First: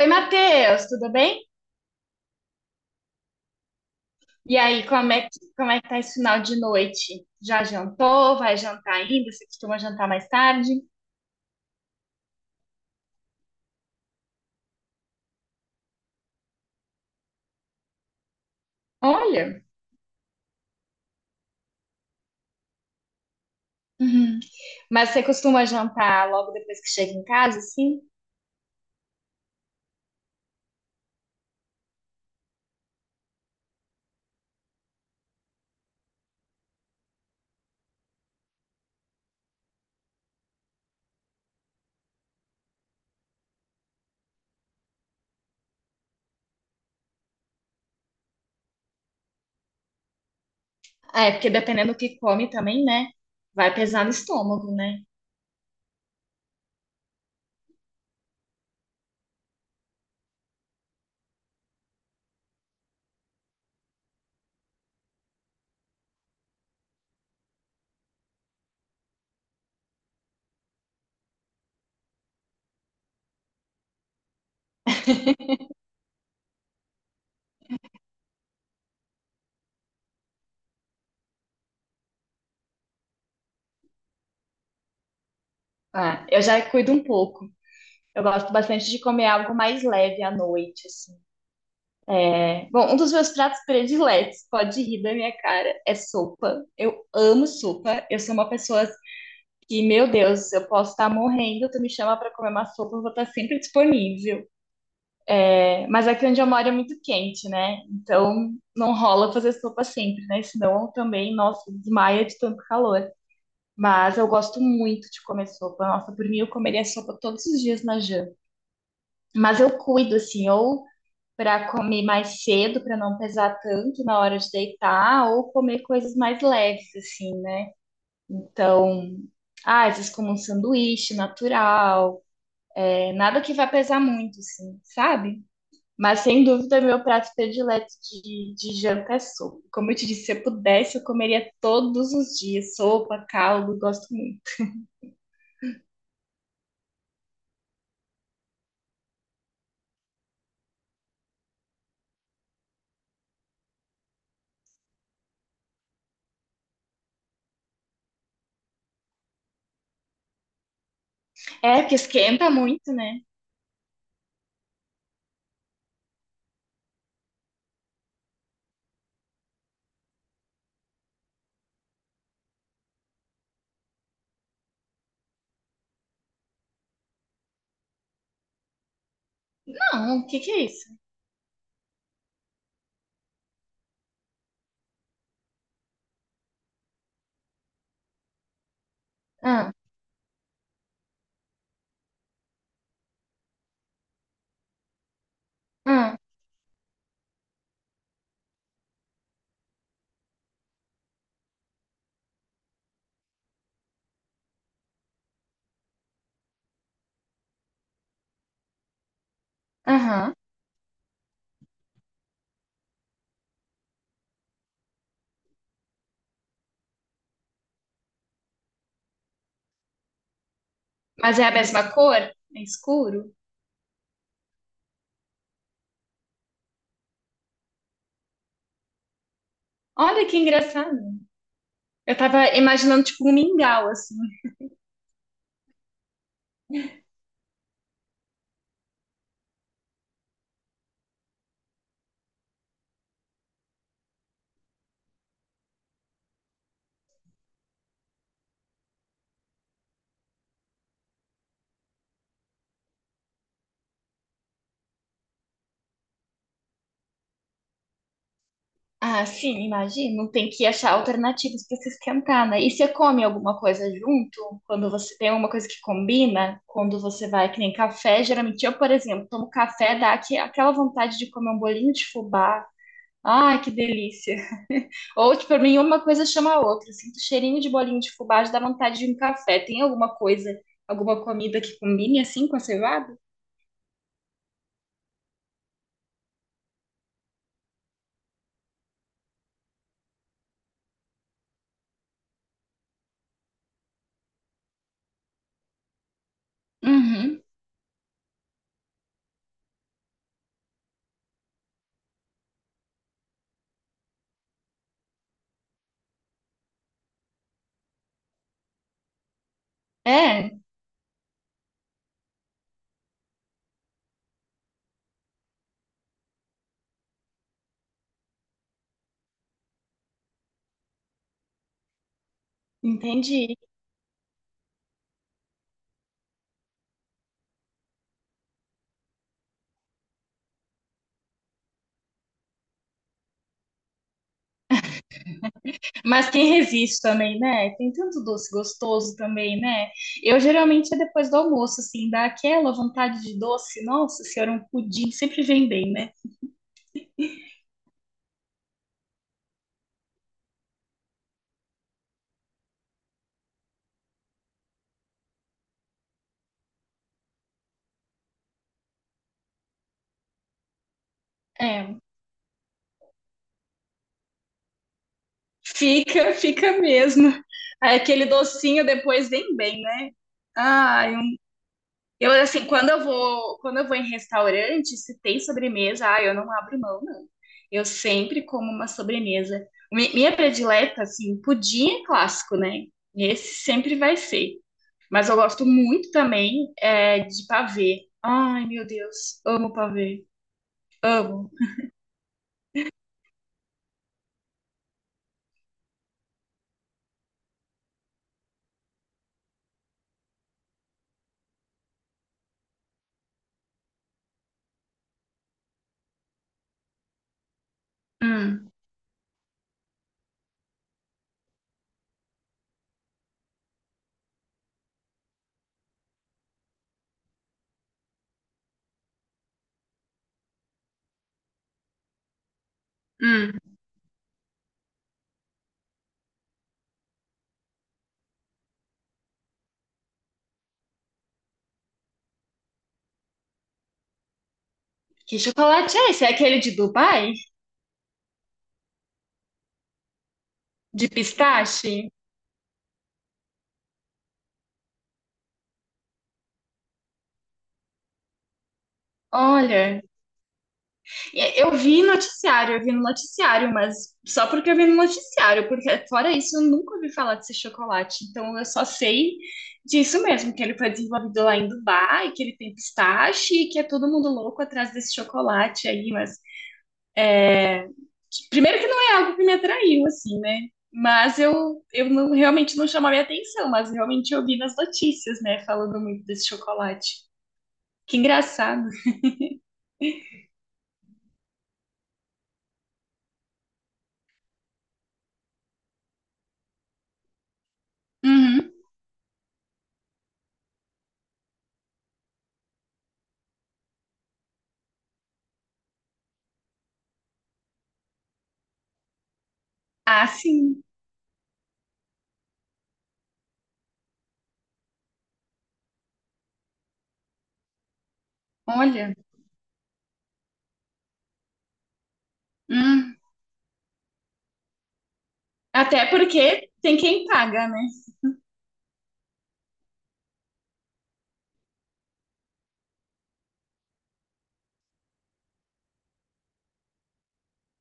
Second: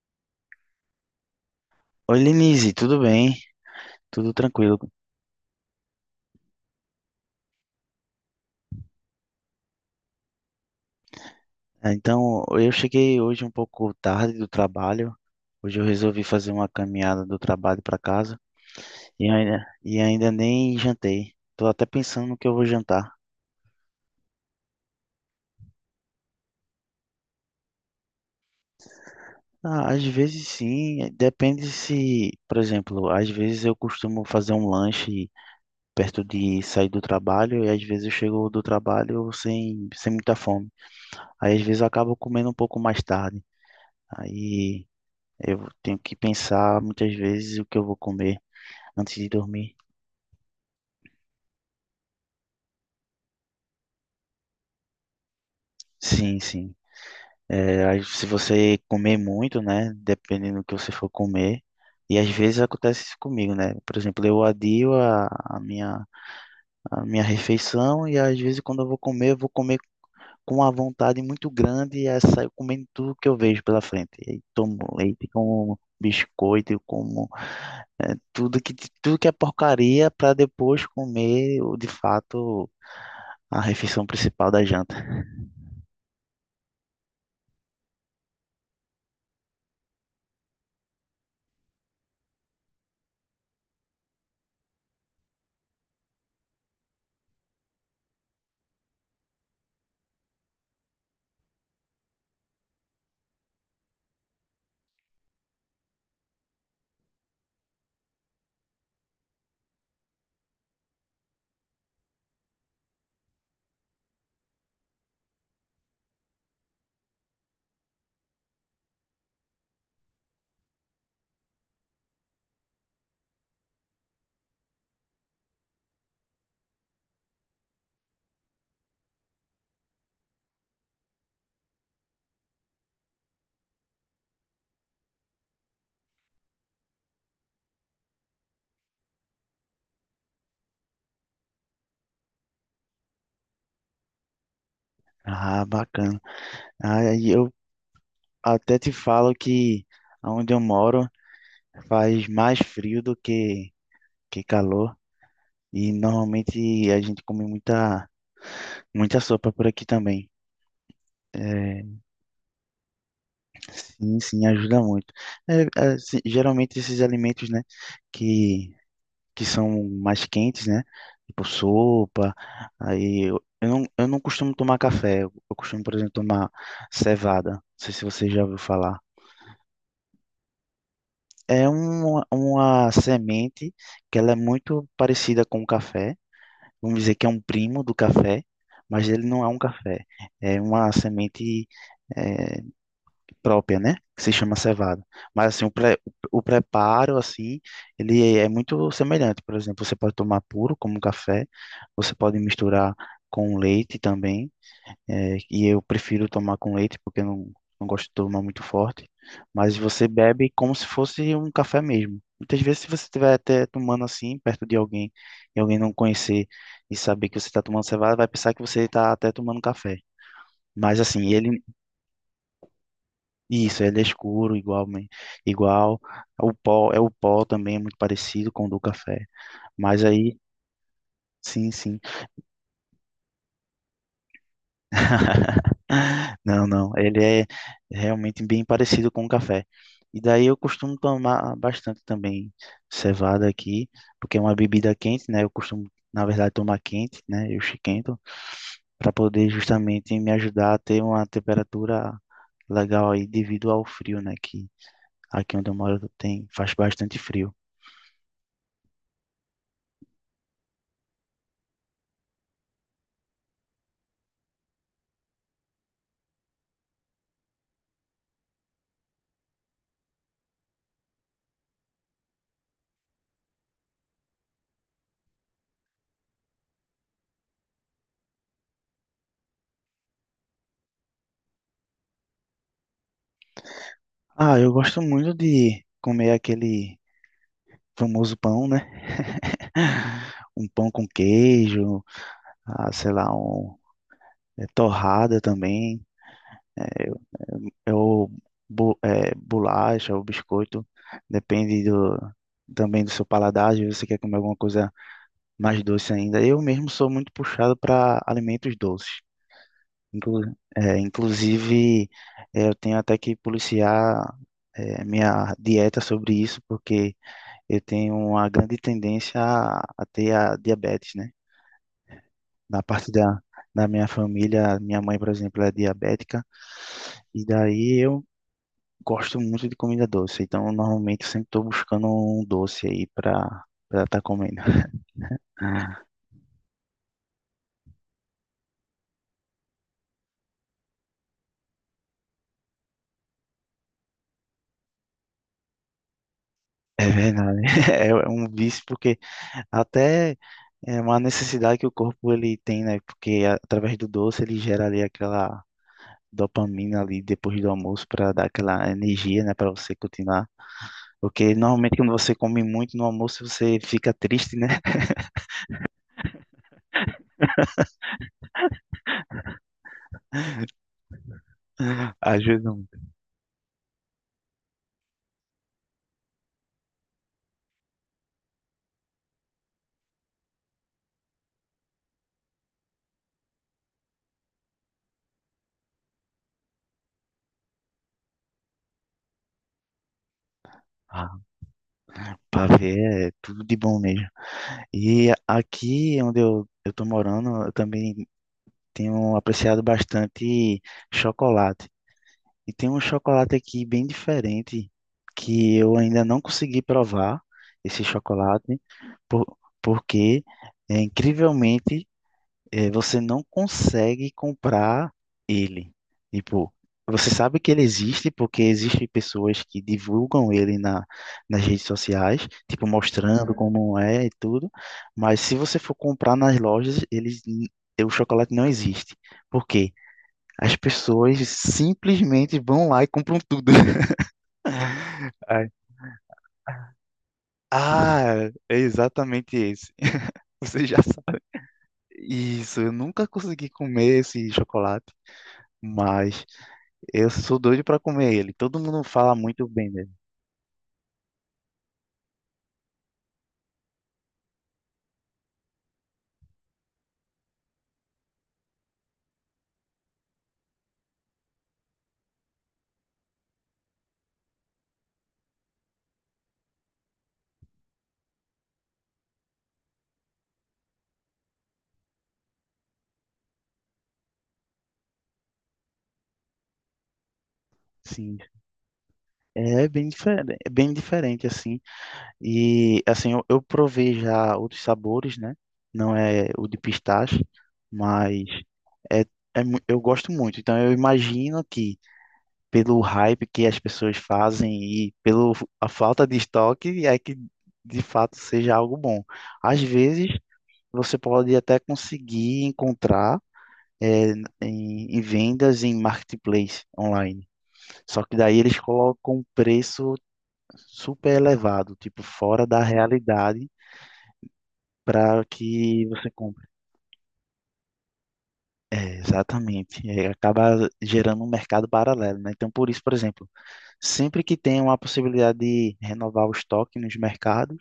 Oi, Matheus, tudo bem? Oi, Lenise, tudo bem? Tudo E tranquilo. aí, como é que tá esse final de noite? Já jantou? Vai jantar ainda? Você costuma jantar mais tarde? Então, eu cheguei hoje um pouco tarde do trabalho. Hoje eu resolvi fazer uma caminhada do trabalho para casa Olha, e ainda nem jantei. Tô até pensando no que eu vou jantar. uhum. Mas você costuma jantar logo depois que chega em casa, sim? Ah, às vezes sim, depende se, por exemplo, às vezes eu costumo fazer um lanche perto de sair do trabalho e às vezes eu chego do trabalho sem muita fome. Aí às vezes eu acabo comendo um pouco mais tarde. Aí, eu tenho que pensar muitas vezes o que eu vou comer antes de dormir. É, porque dependendo do que come também, né? Vai pesar no estômago, né? Sim, sim. É, aí se você comer muito, né? Dependendo do que você for comer. E às vezes acontece isso comigo, né? Por exemplo, eu adio a minha refeição e às vezes quando eu vou comer com uma vontade muito grande e aí saio comendo tudo que eu vejo pela frente. E tomo leite, como biscoito, eu como é, tudo que, tudo que é porcaria para depois comer, de fato, a refeição principal da janta. Ah, eu já cuido um pouco. Eu gosto bastante de comer algo mais leve à noite, assim, né? Bom, um dos meus pratos prediletos, pode rir da minha cara, é sopa. Eu amo sopa. Eu sou uma pessoa... E, meu Deus, eu posso estar morrendo, tu me chama para comer uma sopa, eu vou estar sempre disponível. É, mas aqui onde eu moro é muito quente, né? Então não rola fazer sopa sempre, né? Senão também, nossa, desmaia de tanto calor. Mas eu gosto muito de comer sopa. Nossa, por mim eu comeria sopa todos os dias na janta. Mas eu cuido, assim, ou para comer mais cedo, para não pesar tanto na hora de deitar, ou comer coisas mais leves, assim, né? Então, às vezes como um sanduíche natural. É nada que vai pesar muito, assim, sabe? Mas sem dúvida, meu prato predileto de janta é sopa. Como eu te disse, se eu pudesse, eu comeria todos os dias. Sopa, caldo, gosto muito. Ah, bacana. Aí eu até te falo que onde eu moro faz mais frio do que calor. E normalmente a gente come muita, muita sopa por aqui também. É, porque É, esquenta muito, né? sim, sim, ajuda muito. É, é, geralmente esses alimentos, né, que, que são mais quentes, né, tipo sopa, aí eu não costumo tomar café, eu costumo, por exemplo, tomar cevada. Não sei se você já ouviu falar. Não, o que que é isso? É um, uma semente que ela é muito parecida com o café. Vamos dizer que é um primo do café, mas ele não é um Ah, café. É uma semente eh, própria, né? Que se chama cevada. Mas assim, ah, o preparo, assim, ele é muito semelhante. Por exemplo, você pode tomar puro como café. Você pode misturar com leite também. É, e eu prefiro tomar com leite, porque eu não, não gosto de tomar muito forte. Mas você aham. bebe como se fosse um café mesmo. Muitas vezes, se você estiver até tomando assim, perto de alguém, e alguém não conhecer e saber que você está tomando cevada, vai pensar que você está até tomando café. Mas assim, Mas é a ele, mesma cor? É escuro? isso, ele é escuro, igual, igual. O pó, é o pó também, é muito parecido com o do café. Mas Olha que aí, engraçado. sim, sim. Eu tava imaginando, tipo, um mingau, assim. Não, não. Ele é realmente bem parecido com o café. E daí eu costumo tomar bastante também cevada aqui, porque é uma bebida quente, né? Eu costumo, na verdade, tomar quente, né? Eu esquento, para poder justamente me ajudar a ter uma temperatura legal aí devido ao frio, né? Que aqui onde eu moro tem, faz bastante frio. Ah, sim, imagino. Tem que achar alternativas para se esquentar, né? E você come alguma coisa junto? Quando você tem alguma coisa que combina, quando você vai, que nem café, geralmente eu, por exemplo, tomo café, dá aquela vontade de comer um bolinho de fubá. Ai, que delícia. Ou, tipo, pra mim, uma coisa chama a outra. Eu sinto cheirinho de bolinho de fubá, já dá vontade de um café. Tem alguma coisa, alguma comida que combine assim com a cevada? Ah, eu gosto muito de comer aquele famoso pão, né? Um pão com queijo, ah, sei lá, um torrada também, é, Uhum. é o bolacha, o biscoito, depende do, também do seu paladar, se você quer comer alguma coisa mais doce ainda. Eu mesmo sou muito puxado para alimentos doces. Inclu É, inclusive, eu tenho até que policiar minha dieta sobre isso, porque eu tenho uma grande tendência a ter a diabetes, né? Da parte entendi. da minha família, minha mãe, por exemplo, é diabética, e daí eu gosto muito de comida doce, então normalmente eu sempre estou buscando um doce aí para estar comendo. Mas quem resiste também, né? Tem tanto doce gostoso também, né? Eu geralmente é depois do almoço, assim, dá aquela vontade de doce. Nossa senhora, um pudim sempre vem bem, né? É verdade, é um vício porque até é uma necessidade que o corpo ele tem, né? Porque através do doce ele gera ali aquela dopamina ali depois do almoço para dar aquela energia, né, para você continuar. Porque É, normalmente quando você come muito no almoço você fica triste, né? fica, fica mesmo. Aquele docinho depois vem bem, né? Ai, um- eu assim, Ajuda. Quando eu vou em restaurante, se tem sobremesa, ai, eu não abro mão, não. Eu sempre como uma sobremesa. Mi- Minha predileta, assim, pudim é clássico, né? Esse sempre vai ser. Mas eu gosto muito também é, de pavê. Ai, meu Deus, amo pavê. Ah, Amo. pavê é tudo de bom mesmo. E aqui onde eu tô morando, eu também tenho apreciado bastante chocolate. E tem um chocolate aqui bem diferente que eu ainda não consegui provar esse Hum, chocolate, porque é, incrivelmente você não consegue comprar ele. Tipo, você sabe que ele existe porque existem pessoas que divulgam ele nas redes sociais, tipo, mostrando uhum. hum. Como é e tudo. Mas se você for comprar nas lojas, o chocolate não existe. Por quê? As pessoas simplesmente vão lá e compram tudo. Que Ai. chocolate é esse? É aquele de Dubai? Ah, é exatamente esse. Você já De sabe. pistache? Isso, eu nunca consegui comer esse chocolate, mas eu sou doido pra comer ele. Todo mundo fala muito bem Olha, dele. e- eu vi noticiário, eu vi no noticiário, mas só porque eu vi no noticiário, porque fora isso eu nunca ouvi falar desse chocolate. Então eu só sei disso mesmo, que ele foi desenvolvido lá em Dubai, que ele tem pistache, e que é todo mundo louco atrás desse chocolate aí, mas que- primeiro que não é algo que me atraiu, assim, né? Mas eu não- realmente não chamou a minha atenção, mas realmente eu vi nas notícias, né? Falando muito desse chocolate. Que Sim, engraçado. É bem diferente assim. E assim, eu provei já outros sabores, né? Não é o de pistache, mas Uhum. é, eu gosto muito. Então eu imagino que pelo hype que as pessoas fazem e pelo a falta de estoque é que de fato seja algo bom. Às Ah, vezes sim. você pode até conseguir encontrar é, em vendas em marketplace online. Só que daí eles Olha. colocam um preço super elevado, tipo fora da Hum. realidade, para que Até você compre. porque tem quem paga, né? É, exatamente. É, acaba gerando um mercado paralelo, né? Então, por isso, por exemplo, sempre que tem uma possibilidade de renovar o estoque nos mercados,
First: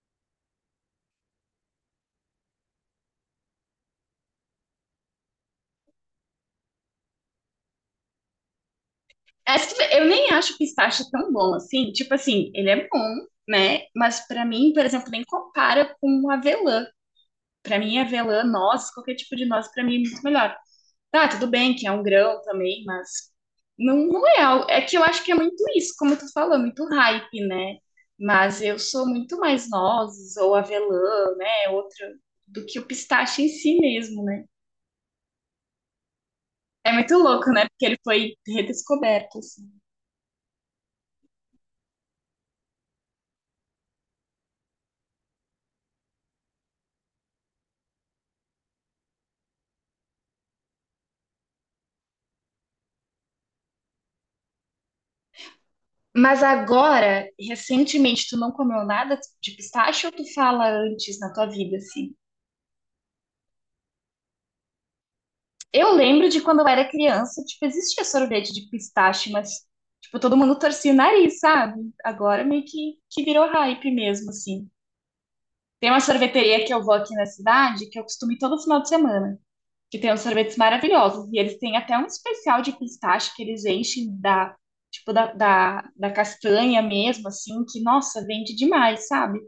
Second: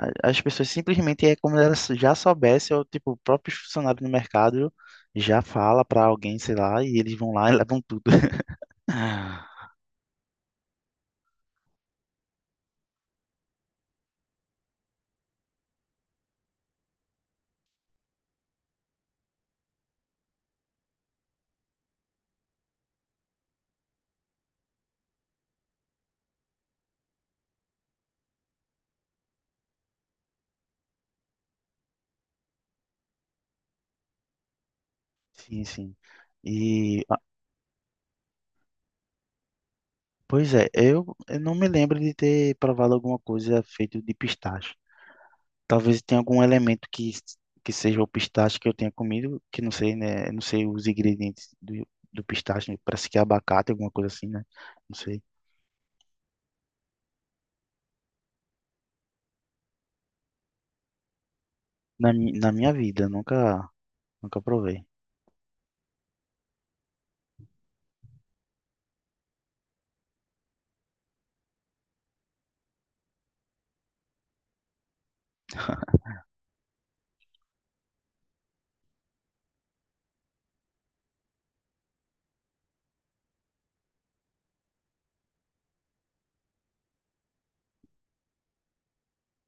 as pessoas simplesmente é como elas já soubessem, ou tipo, o próprio funcionário do mercado já fala para alguém, sei lá, e eles vão lá e levam tudo. Acho... Eu nem acho o pistache tão bom assim. Tipo assim, ele é bom, né? Mas pra mim, por exemplo, nem compara com avelã. Pra mim, avelã, noz, qualquer tipo de noz, pra mim é muito melhor. Tá, tudo bem que é um grão também, mas não, não é algo. É que eu acho que é muito isso, como tu falou, muito hype, né? Mas eu sou muito mais nozes ou avelã, né? Outra, do que o pistache em si mesmo, né? Sim, sim. É E, muito ah, louco, né? Porque ele foi redescoberto, assim. pois é, eu não me lembro de ter provado alguma coisa feita de pistache. Talvez tenha algum elemento que seja o pistache que eu tenha comido, que não sei, né? Não sei os ingredientes do, do pistache, né, parece que é abacate, alguma coisa assim, né? Não sei. Mas agora, recentemente, tu não comeu nada de pistache ou tu fala antes na tua vida, assim? Na minha vida, nunca, nunca provei. Eu lembro de quando eu era criança, tipo, existia sorvete de pistache, mas, tipo, todo mundo torcia o nariz, sabe? Agora meio que, virou hype mesmo, assim. Tem uma sorveteria que eu vou aqui na cidade, que eu costumo ir todo final de semana, que tem uns sorvetes maravilhosos. E eles têm até um especial de pistache que eles enchem da, tipo, da castanha mesmo, assim, que, nossa, vende demais, sabe?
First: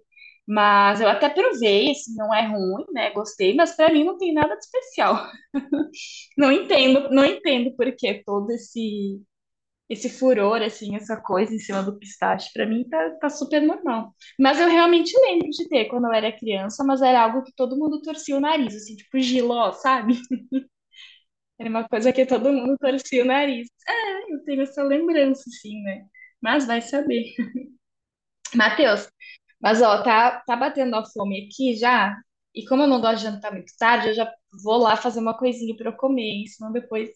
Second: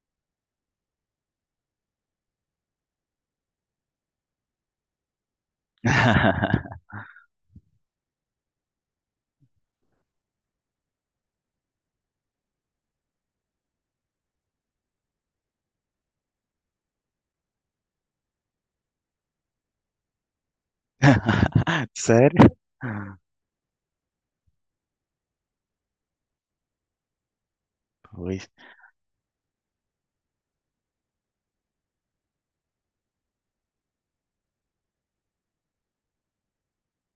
Mas eu até provei, assim, não é ruim, né? Gostei, mas pra mim não tem nada de especial. Não entendo, por que todo esse furor, assim, essa coisa em cima do pistache, pra mim tá, tá super normal. Mas eu realmente lembro de ter quando eu era criança, mas era algo que todo mundo torcia o nariz, assim, tipo giló, sabe? Era uma coisa que Sério? todo mundo torcia o nariz. Ah, eu tenho essa lembrança, assim, né? Mas vai saber. Pois. Matheus, mas, ó, tá, tá batendo a fome aqui já. E como eu não gosto de jantar muito tarde, eu já vou lá fazer uma coisinha pra eu comer, hein? Senão depois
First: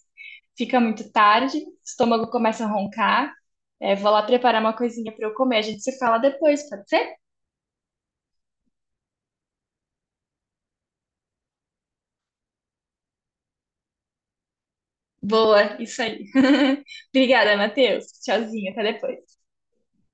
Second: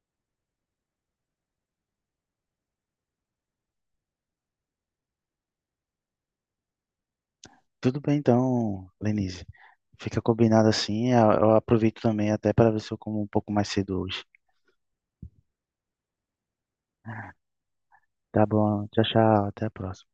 fica muito tarde, o estômago começa a roncar. É, vou lá preparar uma coisinha pra eu comer. A gente se fala depois, pode ser? Tudo bem então, Lenise. Fica combinado assim. Eu aproveito também até para ver se eu como um pouco mais cedo hoje. Boa, isso aí. Obrigada, Matheus. Tá Tchauzinho, até bom. Tchau, depois. tchau. Até a próxima.